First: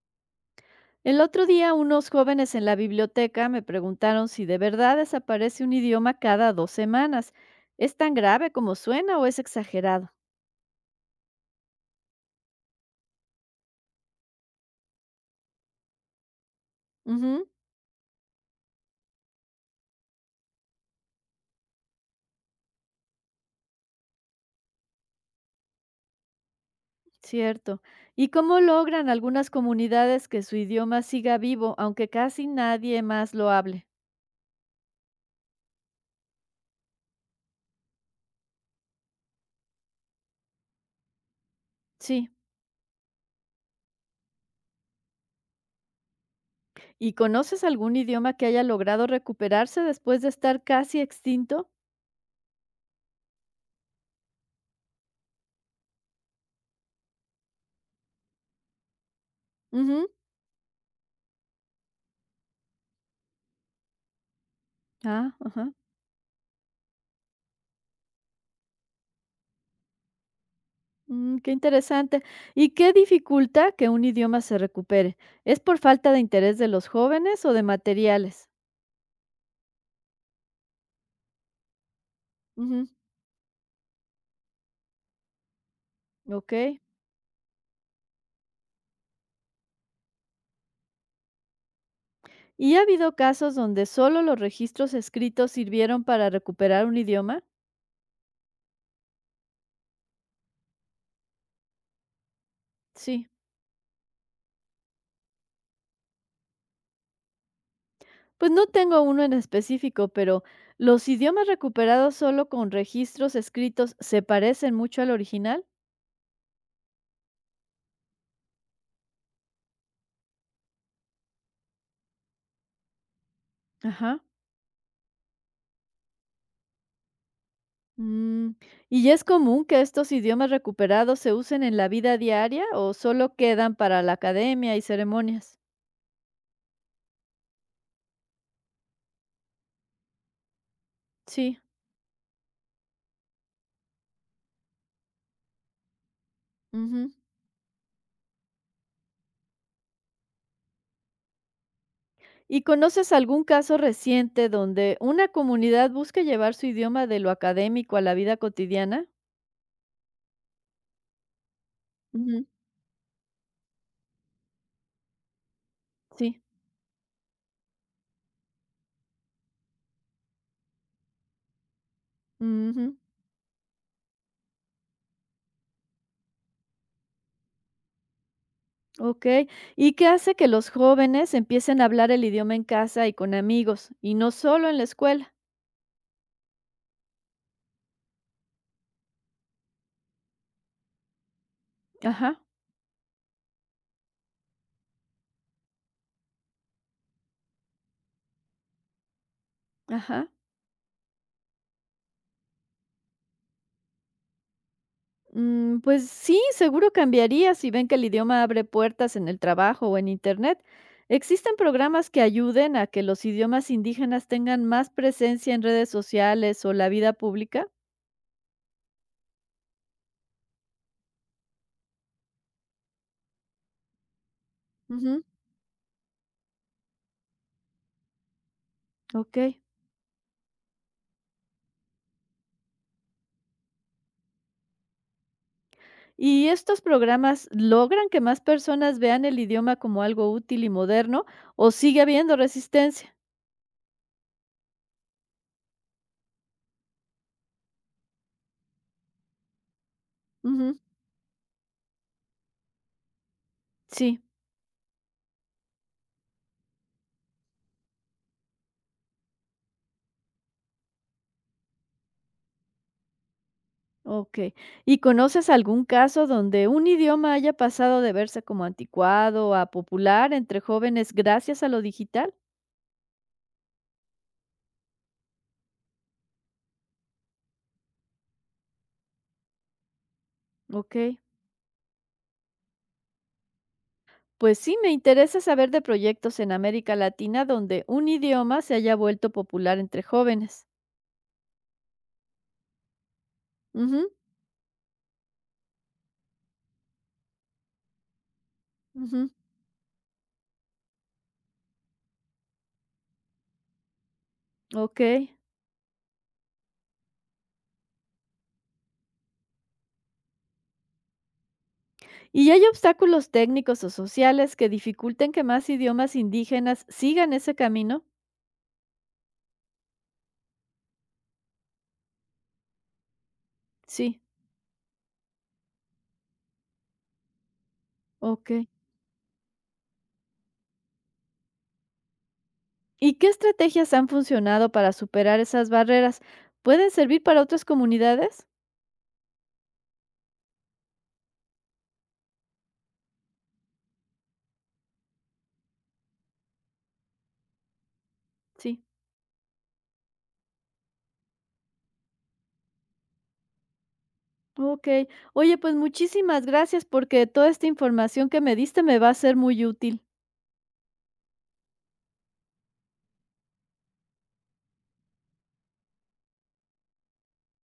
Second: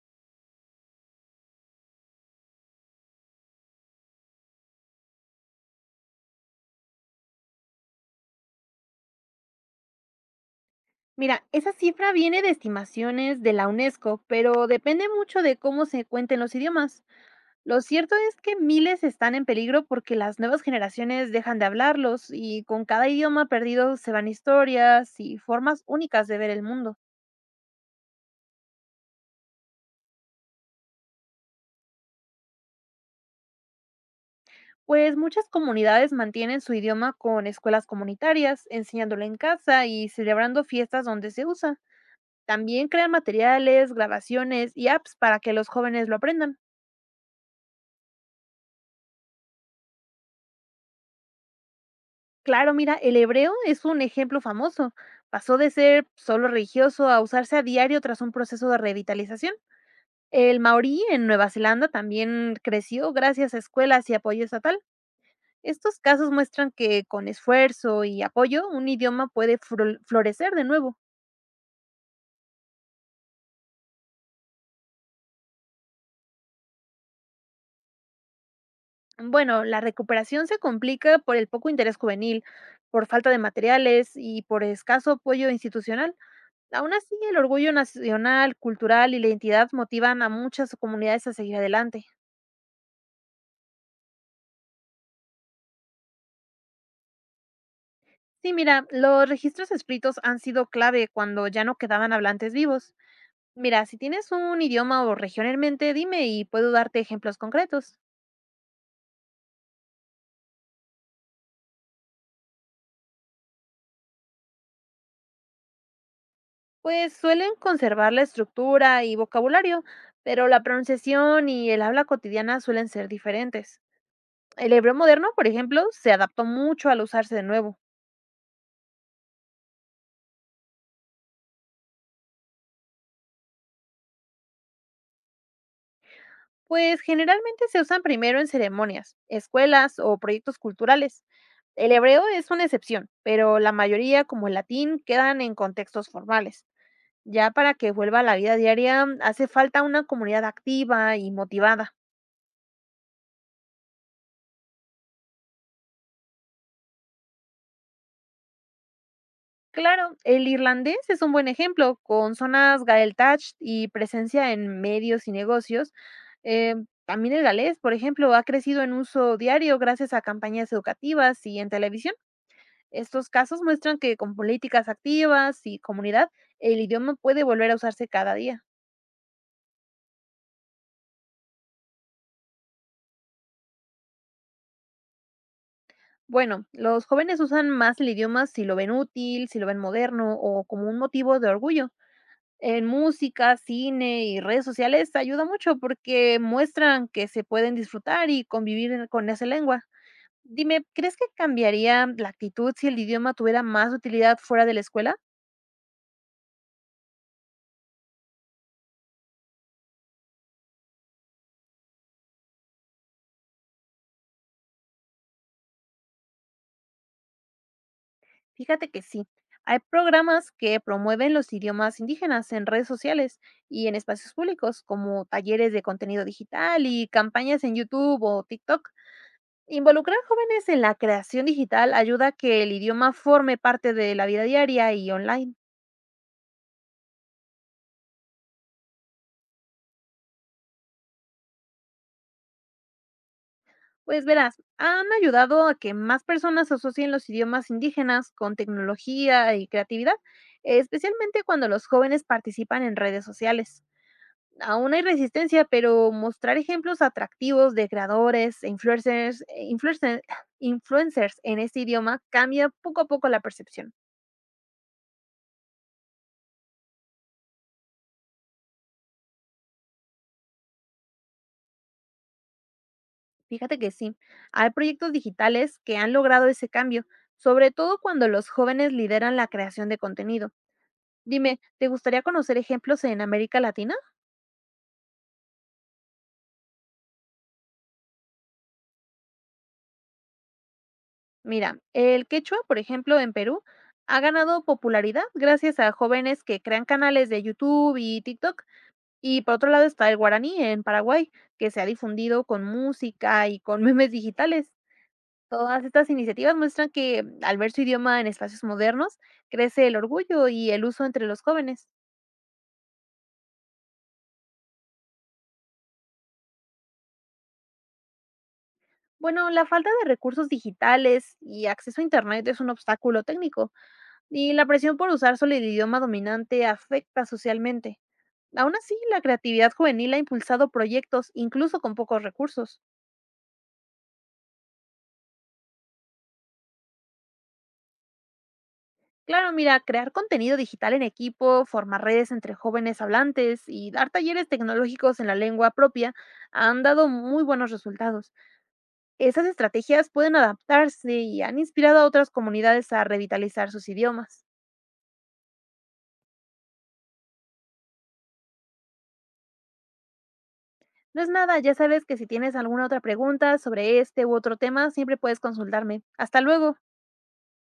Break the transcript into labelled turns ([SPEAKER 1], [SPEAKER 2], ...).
[SPEAKER 1] El otro día unos jóvenes en la biblioteca me preguntaron si de verdad desaparece un idioma cada dos semanas. ¿Es tan grave como suena o es exagerado?
[SPEAKER 2] Mira, esa cifra viene de estimaciones de la UNESCO, pero depende mucho de cómo se cuenten los idiomas.
[SPEAKER 1] Ujú,
[SPEAKER 2] Lo cierto es que miles están en peligro porque las nuevas generaciones dejan de hablarlos y con cada idioma perdido se van historias y formas únicas de ver el mundo.
[SPEAKER 1] cierto. ¿Y cómo logran algunas comunidades que su idioma siga vivo, aunque casi nadie más lo hable?
[SPEAKER 2] Pues muchas comunidades mantienen su idioma con escuelas comunitarias, enseñándolo en casa y celebrando fiestas donde se usa.
[SPEAKER 1] Sí.
[SPEAKER 2] También crean materiales, grabaciones y apps para que los jóvenes lo aprendan.
[SPEAKER 1] ¿Y conoces algún idioma que haya logrado recuperarse después de estar casi extinto?
[SPEAKER 2] Claro, mira, el hebreo es un ejemplo famoso. Pasó de ser solo religioso a usarse a diario tras un proceso de revitalización.
[SPEAKER 1] Ujú.
[SPEAKER 2] El maorí en Nueva Zelanda también creció gracias a escuelas y apoyo estatal.
[SPEAKER 1] Ah, ajá.
[SPEAKER 2] Estos casos muestran que con esfuerzo y apoyo un idioma puede florecer de nuevo.
[SPEAKER 1] Mm, qué interesante. ¿Y qué dificulta que un idioma se recupere? ¿Es por falta de interés de los jóvenes o de materiales?
[SPEAKER 2] Bueno, la recuperación se complica por el poco interés juvenil,
[SPEAKER 1] Ujú.
[SPEAKER 2] por falta de materiales y por escaso apoyo institucional.
[SPEAKER 1] Ok.
[SPEAKER 2] Aún así, el orgullo nacional, cultural y la identidad motivan a muchas comunidades a seguir adelante.
[SPEAKER 1] ¿Y ha habido casos donde solo los registros escritos sirvieron para recuperar un idioma?
[SPEAKER 2] Sí, mira, los registros escritos han sido clave cuando ya no quedaban hablantes vivos.
[SPEAKER 1] Sí.
[SPEAKER 2] Mira, si tienes un idioma o región en mente, dime y puedo darte ejemplos concretos.
[SPEAKER 1] Pues no tengo uno en específico, pero ¿los idiomas recuperados solo con registros escritos se parecen mucho al original?
[SPEAKER 2] Pues suelen conservar la estructura y vocabulario, pero la pronunciación y el habla cotidiana suelen ser diferentes.
[SPEAKER 1] Ajá.
[SPEAKER 2] El hebreo moderno, por ejemplo, se adaptó mucho al usarse de nuevo.
[SPEAKER 1] Mm, ¿y es común que estos idiomas recuperados se usen en la vida diaria o solo quedan para la academia y ceremonias?
[SPEAKER 2] Pues generalmente se usan primero en ceremonias, escuelas o proyectos culturales.
[SPEAKER 1] Sí.
[SPEAKER 2] El hebreo es una excepción, pero la mayoría, como el latín, quedan en contextos formales.
[SPEAKER 1] Ujú.
[SPEAKER 2] Ya para que vuelva a la vida diaria, hace falta una comunidad activa y motivada.
[SPEAKER 1] ¿Y conoces algún caso reciente donde una comunidad busque llevar su idioma de lo académico a la vida cotidiana?
[SPEAKER 2] Claro, el irlandés es un buen ejemplo, con
[SPEAKER 1] Ujú.
[SPEAKER 2] zonas Gaeltacht y presencia en medios y negocios.
[SPEAKER 1] Sí.
[SPEAKER 2] Eh, También el galés, por ejemplo, ha crecido en uso diario gracias a campañas educativas y en televisión.
[SPEAKER 1] Ujú.
[SPEAKER 2] Estos casos muestran que con políticas activas y comunidad, el idioma puede volver a usarse cada día.
[SPEAKER 1] Ok. ¿Y qué hace que los jóvenes empiecen a hablar el idioma en casa y con amigos y no solo en la escuela?
[SPEAKER 2] Bueno, los jóvenes usan más el idioma si lo ven útil, si lo ven moderno o como un motivo de orgullo.
[SPEAKER 1] Ajá,
[SPEAKER 2] En música, cine y redes sociales ayuda mucho porque muestran que se pueden disfrutar y convivir con esa lengua.
[SPEAKER 1] ajá.
[SPEAKER 2] Dime, ¿crees que cambiaría la actitud si el idioma tuviera más utilidad fuera de la escuela?
[SPEAKER 1] Mm, pues sí, seguro cambiaría si ven que el idioma abre puertas en el trabajo o en Internet. ¿Existen programas que ayuden a que los idiomas indígenas tengan más presencia en redes sociales o la vida pública?
[SPEAKER 2] Fíjate que sí, hay programas que promueven los idiomas indígenas en redes sociales y en espacios públicos,
[SPEAKER 1] Ujú,
[SPEAKER 2] como talleres de contenido digital y campañas en YouTube o TikTok.
[SPEAKER 1] ok.
[SPEAKER 2] Involucrar jóvenes en la creación digital ayuda a que el idioma forme parte de la vida diaria y online.
[SPEAKER 1] ¿Y estos programas logran que más personas vean el idioma como algo útil y moderno o sigue habiendo resistencia?
[SPEAKER 2] Pues verás, han ayudado a que más personas asocien los idiomas indígenas con tecnología y creatividad,
[SPEAKER 1] Ujú,
[SPEAKER 2] especialmente cuando los jóvenes participan en redes sociales.
[SPEAKER 1] sí.
[SPEAKER 2] Aún hay resistencia, pero mostrar ejemplos atractivos de creadores, e influencers en este idioma cambia poco a poco la percepción.
[SPEAKER 1] Okey. ¿Y conoces algún caso donde un idioma haya pasado de verse como anticuado a popular entre jóvenes gracias a lo digital?
[SPEAKER 2] Fíjate que sí, hay proyectos digitales que han logrado ese cambio, sobre todo cuando los jóvenes lideran la creación de contenido.
[SPEAKER 1] Okey.
[SPEAKER 2] Dime, ¿te gustaría conocer ejemplos en América Latina?
[SPEAKER 1] Pues sí, me interesa saber de proyectos en América Latina donde un idioma se haya vuelto popular entre jóvenes.
[SPEAKER 2] Mira, el quechua, por ejemplo, en Perú,
[SPEAKER 1] Ujú,
[SPEAKER 2] ha ganado popularidad gracias a jóvenes que crean canales de YouTube y TikTok.
[SPEAKER 1] ujú,
[SPEAKER 2] Y por otro lado está el guaraní en Paraguay, que se ha difundido con música y con memes digitales.
[SPEAKER 1] okey.
[SPEAKER 2] Todas estas iniciativas muestran que al ver su idioma en espacios modernos, crece el orgullo y el uso entre los jóvenes.
[SPEAKER 1] ¿Y hay obstáculos técnicos o sociales que dificulten que más idiomas indígenas sigan ese camino?
[SPEAKER 2] Bueno, la falta de recursos digitales y acceso a Internet es un obstáculo técnico,
[SPEAKER 1] Sí,
[SPEAKER 2] y la presión por usar solo el idioma dominante afecta socialmente.
[SPEAKER 1] okey.
[SPEAKER 2] Aún así, la creatividad juvenil ha impulsado proyectos incluso con pocos recursos.
[SPEAKER 1] ¿Y qué estrategias han funcionado para superar esas barreras? ¿Pueden servir para otras comunidades?
[SPEAKER 2] Claro, mira, crear contenido digital en equipo, formar redes entre jóvenes hablantes y dar talleres tecnológicos en la lengua propia han dado muy buenos resultados.
[SPEAKER 1] Sí.
[SPEAKER 2] Esas estrategias pueden adaptarse y han inspirado a otras comunidades a revitalizar sus idiomas.
[SPEAKER 1] Ok. Oye, pues muchísimas gracias porque toda esta información que me diste me va a ser muy útil.
[SPEAKER 2] No es nada, ya sabes que si tienes alguna otra pregunta sobre este u otro tema, siempre puedes consultarme. Hasta luego.